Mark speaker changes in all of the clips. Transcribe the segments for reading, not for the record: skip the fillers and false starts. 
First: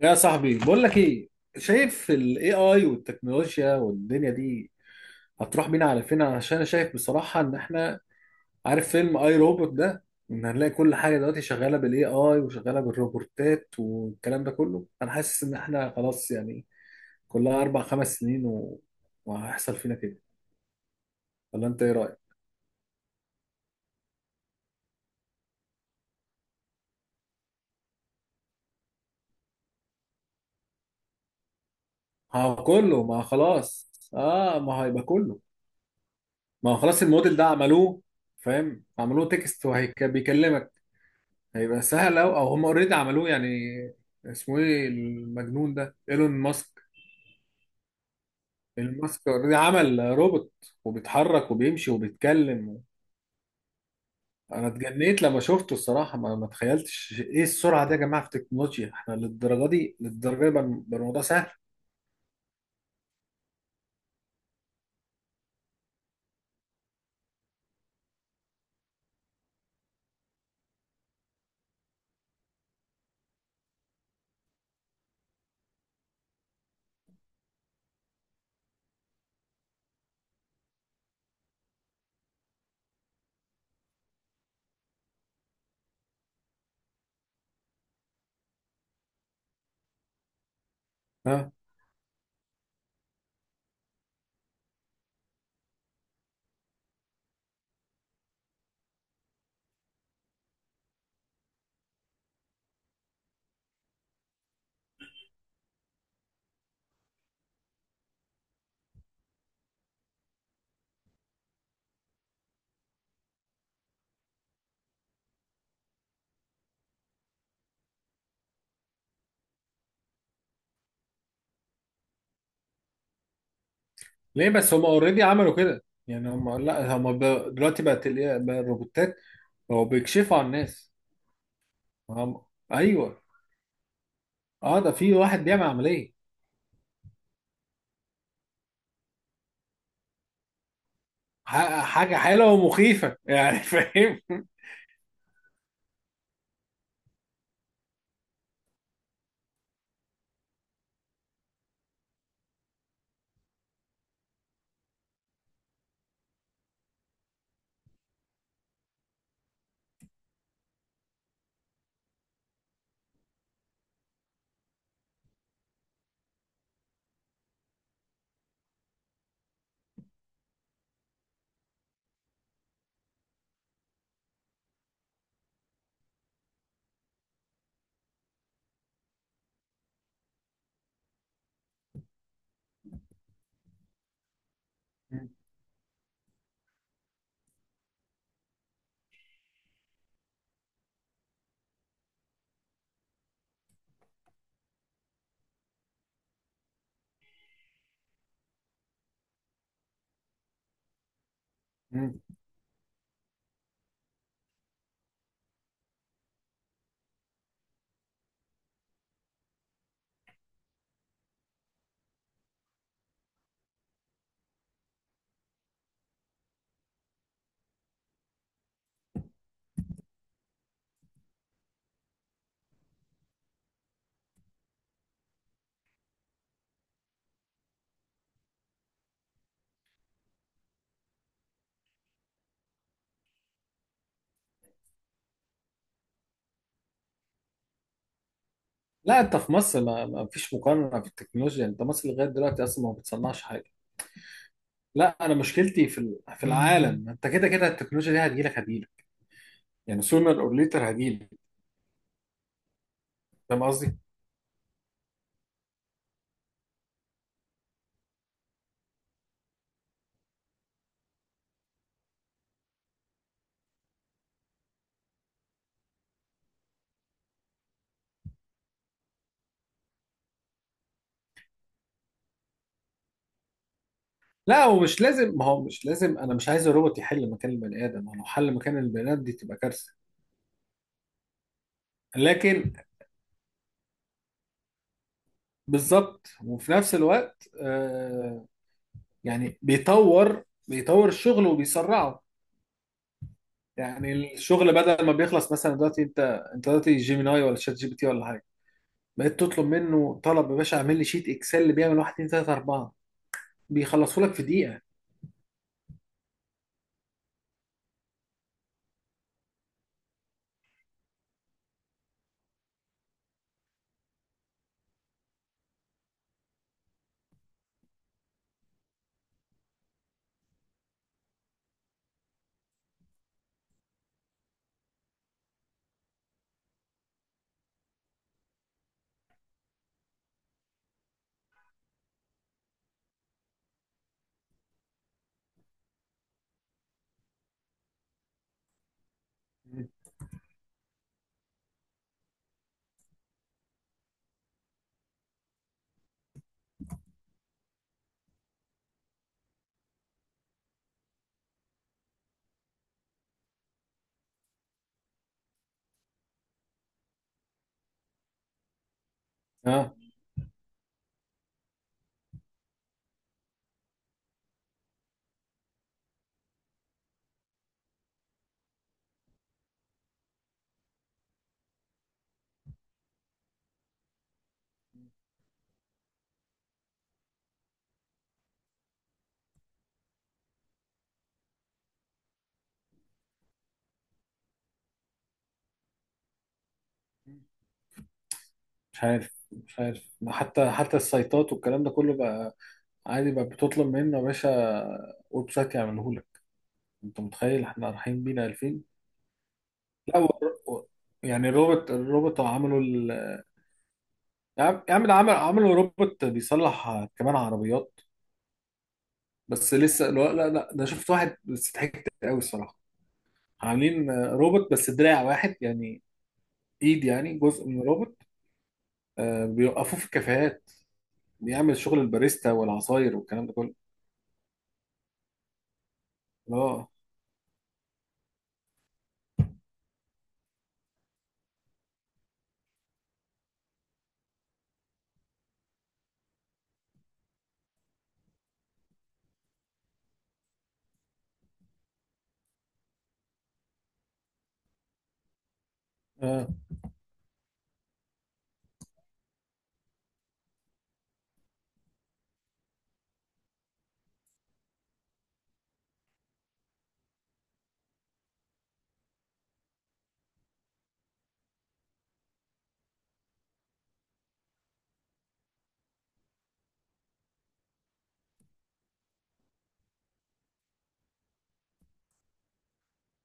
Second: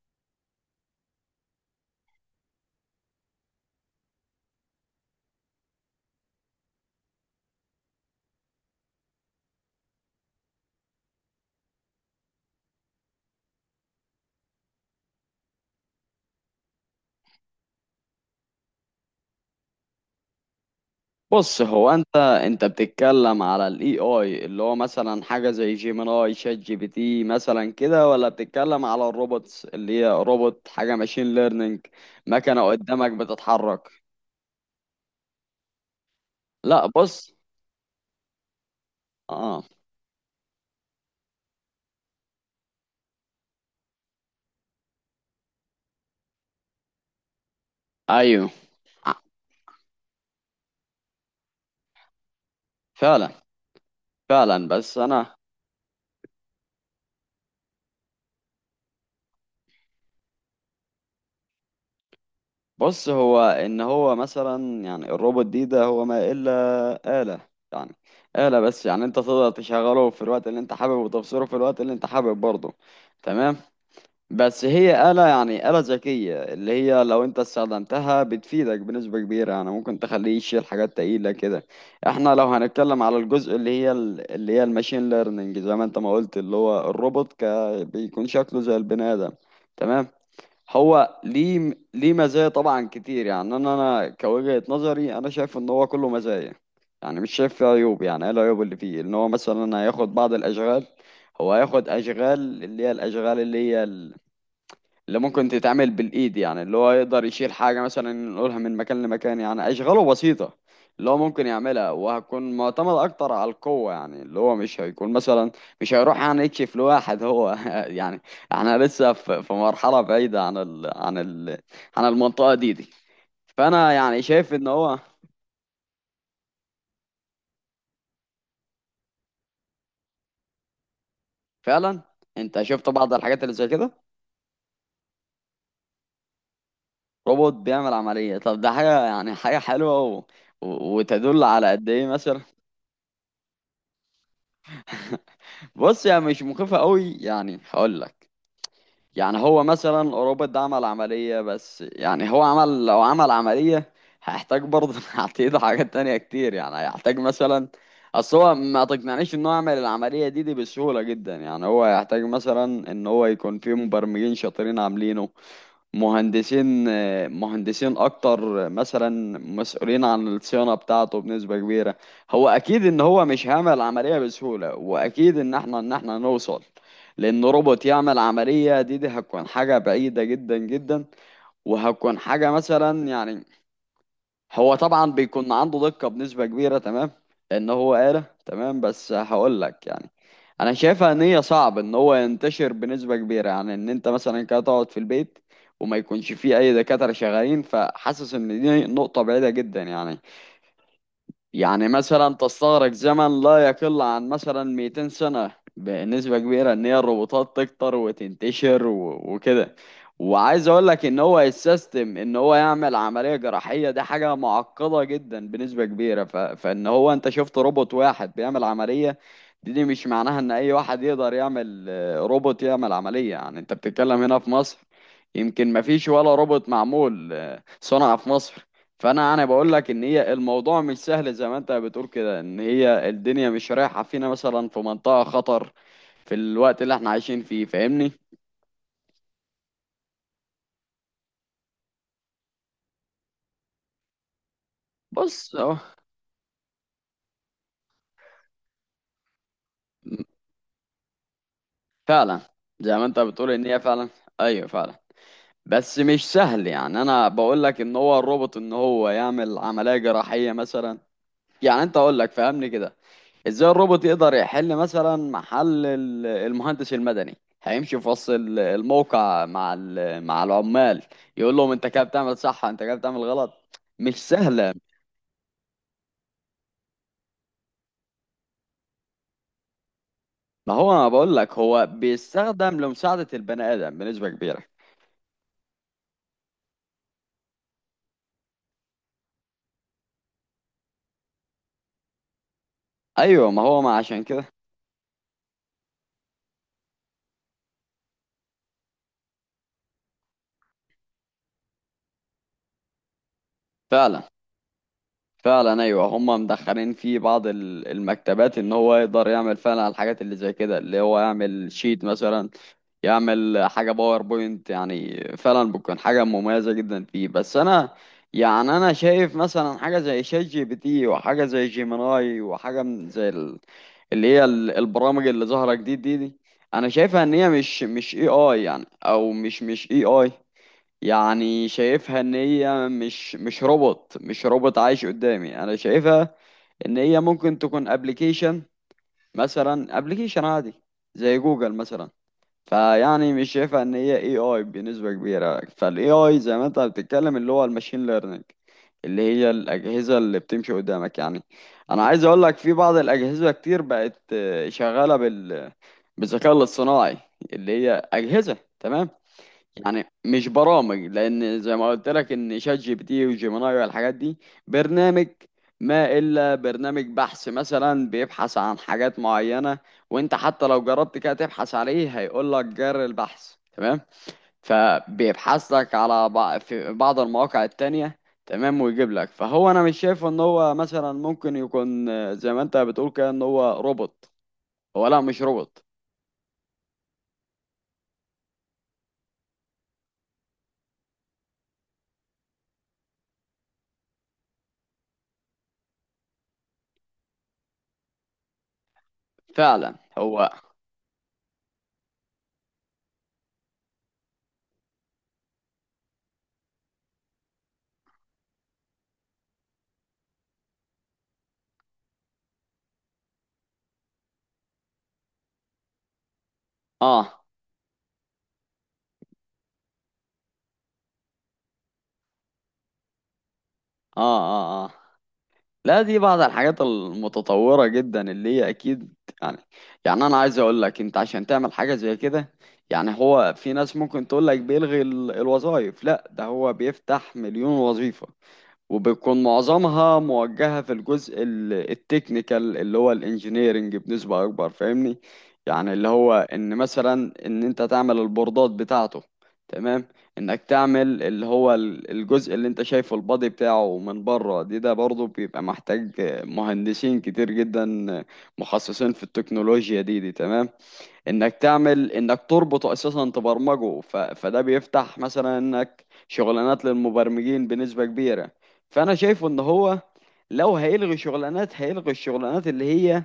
Speaker 1: يا صاحبي، بقول لك ايه. شايف الاي اي والتكنولوجيا والدنيا دي هتروح بينا على فين؟ عشان انا شايف بصراحة ان احنا، عارف فيلم اي روبوت ده، ان هنلاقي كل حاجة دلوقتي شغالة بالاي اي وشغالة بالروبوتات والكلام ده كله. انا حاسس ان احنا خلاص يعني، كلها اربع خمس سنين وهيحصل فينا كده.
Speaker 2: بص،
Speaker 1: ولا انت
Speaker 2: هو
Speaker 1: ايه
Speaker 2: انت
Speaker 1: رأيك؟
Speaker 2: بتتكلم على الاي اي اللي هو مثلا حاجه زي جيميناي شات جي بي تي مثلا كده، ولا بتتكلم على الروبوتس اللي هي روبوت حاجه ماشين ليرنينج مكنه قدامك
Speaker 1: ما هو
Speaker 2: بتتحرك؟
Speaker 1: خلاص اه، ما هيبقى كله. ما هو
Speaker 2: لا
Speaker 1: خلاص
Speaker 2: بص،
Speaker 1: الموديل ده عملوه. فاهم؟ عملوه
Speaker 2: اه،
Speaker 1: تكست وهيكلمك. هيبقى سهل أوي، أو هم أوريدي عملوه يعني. اسمه إيه المجنون ده؟ إيلون ماسك.
Speaker 2: ايوه،
Speaker 1: إيلون
Speaker 2: ع-
Speaker 1: ماسك أوريدي عمل روبوت، وبيتحرك وبيمشي وبيتكلم.
Speaker 2: فعلا.
Speaker 1: أنا
Speaker 2: فعلا بس
Speaker 1: اتجنيت
Speaker 2: انا
Speaker 1: لما شفته الصراحة، ما تخيلتش إيه السرعة دي يا جماعة في التكنولوجيا. إحنا للدرجة دي، للدرجة دي بقى الموضوع سهل.
Speaker 2: بص، هو ان هو مثلا يعني الروبوت ده هو ما الا آلة. يعني آلة بس، يعني انت تقدر تشغله في الوقت اللي انت حابب وتبصره في الوقت اللي انت حابب برضه. تمام. بس هي آلة، يعني آلة ذكية اللي هي لو انت استخدمتها بتفيدك بنسبة كبيرة، يعني ممكن تخليه يشيل حاجات تقيلة كده. احنا لو هنتكلم على الجزء اللي هي اللي هي الماشين ليرنينج زي ما انت ما قلت اللي هو الروبوت بيكون شكله زي البني آدم. تمام. هو
Speaker 1: ها.
Speaker 2: ليه، ليه مزايا طبعا كتير، يعني انا كوجهة نظري انا شايف ان هو كله مزايا. يعني مش شايف فيه عيوب. يعني ايه العيوب اللي فيه؟ ان هو مثلا هياخد بعض الاشغال. هو هياخد اشغال اللي هي الاشغال اللي هي اللي ممكن تتعمل بالايد، يعني اللي هو يقدر يشيل حاجه مثلا نقولها من مكان لمكان، يعني اشغاله بسيطه اللي هو ممكن يعملها، وهتكون معتمد اكتر على القوه، يعني اللي هو مش هيكون مثلا مش هيروح يعني يكشف لواحد هو يعني احنا لسه في مرحله بعيده عن ال عن ال عن المنطقه دي. فانا يعني
Speaker 1: ليه
Speaker 2: شايف ان
Speaker 1: بس؟ هم
Speaker 2: هو
Speaker 1: أوريدي عملوا كده يعني. هم لا، دلوقتي بقى الروبوتات بقوا بيكشفوا عن الناس.
Speaker 2: فعلا.
Speaker 1: هم.
Speaker 2: انت شفت بعض
Speaker 1: أيوه.
Speaker 2: الحاجات اللي زي كده؟
Speaker 1: أه، ده في واحد بيعمل عملية.
Speaker 2: روبوت بيعمل عمليه. طب ده حاجه، يعني حاجه حلوه و... وتدل على قد ايه
Speaker 1: حاجة
Speaker 2: مثلا.
Speaker 1: حلوة ومخيفة يعني فاهم؟
Speaker 2: بص، يعني مش مخيفة قوي، يعني هقول لك. يعني هو مثلا روبوت ده عمل عملية، بس يعني هو عمل، لو عمل عملية هيحتاج برضه هتعيد حاجات تانية كتير، يعني هيحتاج مثلا اصل هو ما تقنعنيش ان هو يعمل العملية دي بسهولة جدا، يعني هو هيحتاج مثلا ان هو يكون فيه مبرمجين شاطرين عاملينه. مهندسين، اكتر مثلا مسؤولين عن الصيانه بتاعته بنسبه كبيره. هو اكيد ان هو مش هيعمل العمليه بسهوله، واكيد ان احنا نوصل، لان روبوت يعمل عمليه دي هتكون حاجه بعيده جدا جدا. وهتكون حاجه مثلا، يعني هو طبعا بيكون عنده دقة بنسبة كبيرة. تمام. لأن هو آلة. تمام. بس هقول لك، يعني أنا شايفها إن هي صعب إن هو ينتشر بنسبة كبيرة، يعني إن أنت مثلا كده تقعد في البيت وما يكونش فيه أي دكاترة شغالين. فحاسس إن دي نقطة بعيدة جدا، يعني يعني
Speaker 1: مم.
Speaker 2: مثلا تستغرق زمن لا يقل عن مثلا 200 سنة بنسبة كبيرة ان هي الروبوتات تكتر وتنتشر وكده. وعايز اقول لك ان هو السيستم ان هو يعمل عملية جراحية دي حاجة معقدة جدا بنسبة كبيرة، ف... فان هو انت شفت روبوت واحد بيعمل عملية، دي, دي مش معناها ان اي واحد يقدر يعمل آه، روبوت يعمل عملية. يعني انت بتتكلم هنا في مصر، يمكن مفيش ولا روبوت معمول آه، صنع في مصر. فانا بقول لك ان هي الموضوع مش سهل زي ما انت بتقول كده ان هي الدنيا مش رايحه فينا مثلا في منطقه خطر في الوقت اللي احنا عايشين فيه. فاهمني؟
Speaker 1: لا، انت في مصر ما فيش مقارنة في التكنولوجيا. انت مصر لغاية دلوقتي اصلا ما بتصنعش حاجة. لا، انا
Speaker 2: بص اهو.
Speaker 1: مشكلتي في العالم. انت كده كده التكنولوجيا دي هتجيلك. يعني sooner or later هتجيلك.
Speaker 2: فعلا، زي ما انت بتقول
Speaker 1: فاهم
Speaker 2: ان هي
Speaker 1: قصدي؟
Speaker 2: فعلا. ايوه فعلا. بس مش سهل، يعني انا بقول لك ان هو الروبوت ان هو يعمل عمليه جراحيه مثلا، يعني انت اقول لك فهمني كده. ازاي الروبوت يقدر يحل مثلا محل المهندس المدني؟ هيمشي في وسط الموقع مع مع العمال يقول لهم انت كده بتعمل صح، انت كده بتعمل غلط. مش
Speaker 1: لا،
Speaker 2: سهلة.
Speaker 1: ومش لازم. ما هو مش لازم، انا مش عايز الروبوت يحل مكان البني ادم. هو لو حل مكان البني ادم دي تبقى كارثة.
Speaker 2: ما هو انا بقول لك هو
Speaker 1: لكن،
Speaker 2: بيستخدم لمساعدة البني ادم بنسبة كبيرة.
Speaker 1: بالظبط. وفي نفس الوقت آه، يعني بيطور الشغل وبيسرعه.
Speaker 2: ايوه ما هو ما عشان
Speaker 1: يعني
Speaker 2: كده.
Speaker 1: الشغل بدل ما بيخلص مثلا دلوقتي، انت دلوقتي جيميناي ولا شات جي بي تي ولا حاجه، بقيت تطلب منه طلب يا باشا اعمل لي شيت اكسل اللي بيعمل 1 2 3 4،
Speaker 2: فعلا.
Speaker 1: بيخلصه لك في دقيقه.
Speaker 2: فعلا ايوه، هم مدخلين في بعض المكتبات ان هو يقدر يعمل فعلا الحاجات اللي زي كده، اللي هو يعمل شيت مثلا، يعمل حاجه باوربوينت. يعني فعلا بتكون حاجه مميزه جدا فيه. بس انا يعني انا شايف مثلا حاجه زي شات جي بي تي وحاجه زي جيميناي وحاجه من زي اللي هي البرامج اللي ظاهره جديد دي، انا شايفها ان هي مش اي اي، يعني او مش اي اي. يعني شايفها ان هي مش روبوت، مش روبوت عايش قدامي. انا شايفها ان هي ممكن تكون ابلكيشن، مثلا ابلكيشن عادي زي جوجل مثلا. فيعني مش شايفها ان هي اي اي بنسبة كبيرة. فالاي اي زي ما انت بتتكلم اللي هو الماشين ليرنينج اللي هي الاجهزة اللي بتمشي قدامك، يعني انا عايز اقول لك في بعض الاجهزة كتير بقت آه، شغالة بال بالذكاء الاصطناعي، اللي هي اجهزة. تمام.
Speaker 1: اه.
Speaker 2: يعني مش برامج، لان زي ما قلت لك ان شات جي بي تي وجيميناي والحاجات دي برنامج. ما الا برنامج بحث مثلا بيبحث عن حاجات معينه. وانت حتى لو جربت كده تبحث عليه هيقول لك جر البحث. تمام. فبيبحث لك على في بعض المواقع التانية. تمام. ويجيب لك. فهو انا مش شايف ان هو مثلا ممكن يكون آه، زي ما انت بتقول كده ان هو روبوت. هو لا، مش روبوت.
Speaker 1: مش عارف مش عارف. ما حتى السايتات والكلام ده كله بقى عادي بقى، بتطلب منه يا باشا ويب سايت يعمله لك. انت متخيل احنا رايحين بينا 2000؟
Speaker 2: فعلا
Speaker 1: لا،
Speaker 2: هو.
Speaker 1: و- يعني يا عم يا عم، ده عمل، عملوا روبوت بيصلح كمان عربيات. بس لسه، لا لا لا، ده شفت واحد بس ضحكت قوي الصراحه. عاملين آه، روبوت بس دراع واحد يعني، ايد يعني
Speaker 2: اه
Speaker 1: جزء من روبوت. آه، بيوقفوه في الكافيهات، بيعمل شغل الباريستا والعصاير والكلام ده كله.
Speaker 2: اه اه. اه لا، دي بعض الحاجات
Speaker 1: اه
Speaker 2: المتطورة جدا اللي هي أكيد. يعني يعني أنا عايز أقول لك أنت عشان تعمل حاجة زي كده، يعني هو في ناس ممكن تقول لك بيلغي الوظائف. لا، ده هو بيفتح مليون وظيفة، وبتكون معظمها موجهة في الجزء التكنيكال اللي هو الانجينيرنج بنسبة أكبر. فاهمني؟ يعني اللي هو
Speaker 1: اه.
Speaker 2: إن مثلا إن أنت تعمل البوردات بتاعته. تمام. إنك تعمل اللي هو الجزء اللي أنت شايفه البادي بتاعه من بره ده برضه بيبقى محتاج مهندسين كتير جدا مخصصين في التكنولوجيا دي. تمام. انك تعمل، انك تربطه اساسا تبرمجه ف... فده بيفتح مثلا انك شغلانات للمبرمجين بنسبة كبيرة. فانا شايفه ان هو لو هيلغي شغلانات، هيلغي الشغلانات اللي هي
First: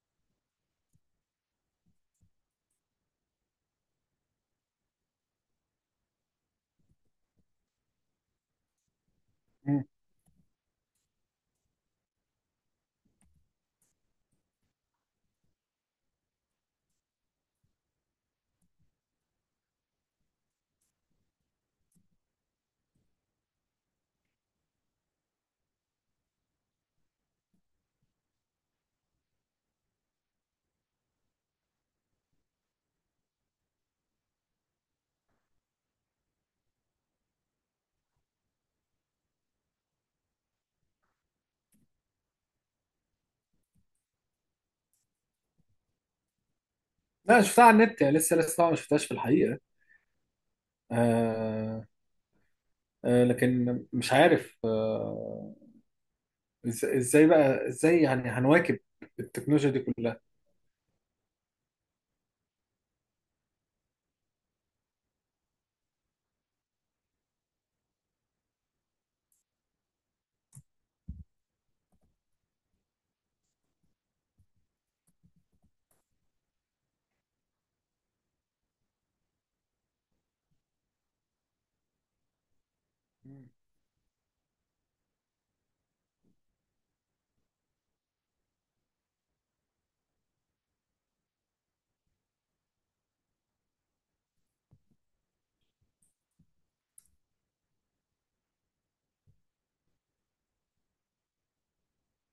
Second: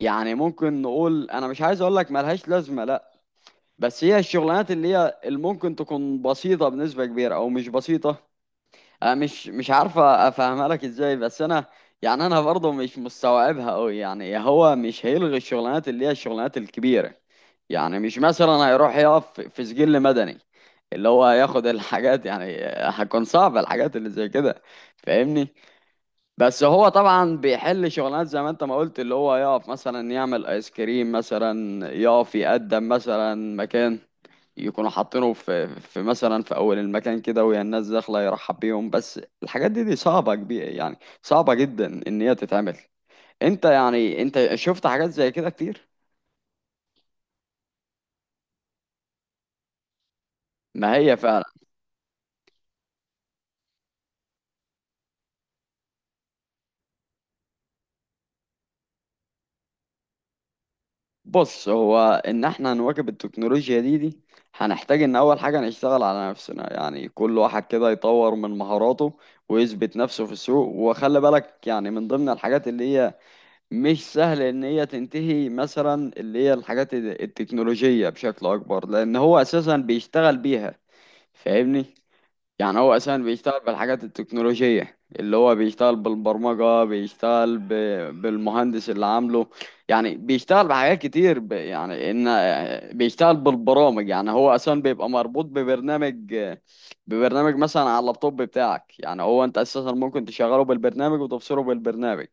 Speaker 2: يعني ممكن نقول، انا مش عايز اقول لك ملهاش لازمة لا، بس هي الشغلانات اللي هي اللي ممكن تكون بسيطة بنسبة كبيرة او مش بسيطة. أنا مش
Speaker 1: مم.
Speaker 2: عارفة أفهمها لك إزاي، بس أنا يعني أنا برضه مش مستوعبها أوي. يعني هو مش هيلغي الشغلانات اللي هي الشغلانات الكبيرة. يعني مش مثلا هيروح يقف في سجل مدني اللي هو ياخد الحاجات. يعني هتكون صعبة الحاجات اللي زي كده. فاهمني؟ بس هو طبعا بيحل شغلانات زي ما انت ما قلت اللي هو يقف مثلا يعمل ايس كريم مثلا، يقف يقدم مثلا مكان، يكونوا حاطينه في مثلا في اول المكان كده وهي الناس داخله يرحب بيهم. بس الحاجات دي صعبه كبيره، يعني صعبه جدا ان هي تتعمل. انت يعني انت شفت حاجات زي كده كتير؟
Speaker 1: لا، شفتها على النت يعني. لسه لسه طبعاً ما شفتهاش في الحقيقه.
Speaker 2: ما هي فعلا.
Speaker 1: آه. آه لكن مش عارف آه. ازاي بقى ازاي يعني هنواكب التكنولوجيا دي كلها؟
Speaker 2: بص، هو ان احنا نواكب التكنولوجيا دي هنحتاج ان اول حاجه نشتغل على نفسنا، يعني كل واحد كده يطور من مهاراته ويثبت نفسه في السوق. وخلي بالك، يعني من ضمن الحاجات اللي هي مش سهل ان هي تنتهي مثلا اللي هي الحاجات التكنولوجية بشكل اكبر، لان هو اساسا بيشتغل بيها. فاهمني؟ يعني هو اساسا
Speaker 1: مم.
Speaker 2: بيشتغل بالحاجات التكنولوجية، اللي هو بيشتغل بالبرمجة، بيشتغل ب... بالمهندس اللي عامله. يعني بيشتغل بحاجات كتير ب... يعني ان بيشتغل بالبرامج. يعني هو اساسا بيبقى مربوط ببرنامج، ببرنامج مثلا على اللابتوب بتاعك. يعني هو انت اساسا ممكن تشغله بالبرنامج وتبصره بالبرنامج.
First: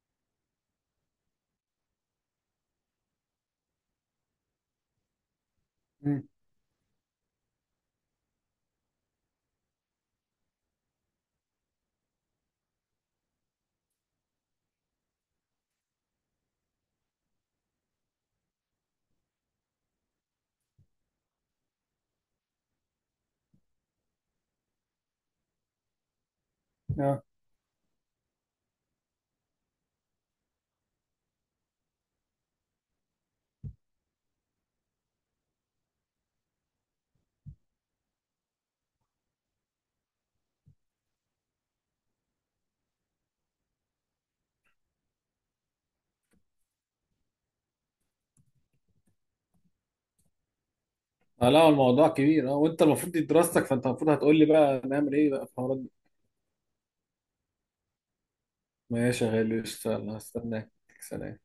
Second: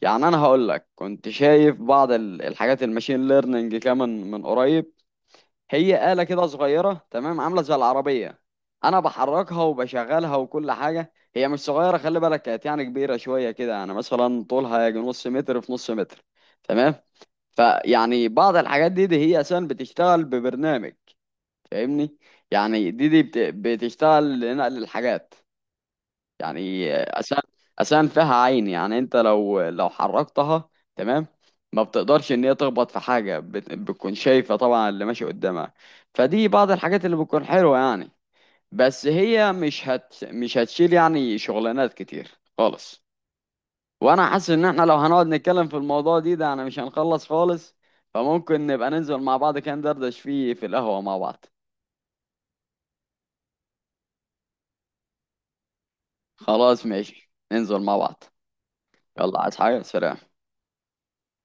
Speaker 2: يعني انا هقول لك كنت شايف بعض الحاجات الماشين ليرنينج كمان من قريب. هي آلة
Speaker 1: مم.
Speaker 2: كده صغيرة، تمام، عاملة زي العربية، أنا بحركها وبشغلها وكل حاجة. هي مش صغيرة، خلي بالك، كانت يعني كبيرة شوية كده، يعني مثلا طولها يجي نص متر في نص متر. تمام. فيعني بعض الحاجات دي هي أساسا بتشتغل ببرنامج. فاهمني؟ يعني دي بتشتغل لنقل الحاجات. يعني
Speaker 1: اه.
Speaker 2: اسنان، اسنان فيها عين. يعني انت لو حركتها، تمام، ما بتقدرش ان هي تخبط في حاجه، بتكون شايفه طبعا اللي ماشي قدامها. فدي بعض الحاجات اللي بتكون حلوه، يعني بس هي مش هتشيل يعني شغلانات كتير خالص. وانا حاسس ان احنا لو هنقعد نتكلم في الموضوع ده انا مش هنخلص خالص. فممكن نبقى ننزل مع بعض كده ندردش فيه في القهوه مع بعض.
Speaker 1: آه، لا الموضوع كبير اه. وانت المفروض دي دراستك، فانت المفروض هتقول لي بقى نعمل ايه بقى في الحوارات دي.
Speaker 2: خلاص ماشي، ننزل مع بعض.
Speaker 1: ماشي يا
Speaker 2: يلا، عايز
Speaker 1: غالي،
Speaker 2: حاجه؟
Speaker 1: اشتغل،
Speaker 2: سلام.
Speaker 1: هستناك. سلام.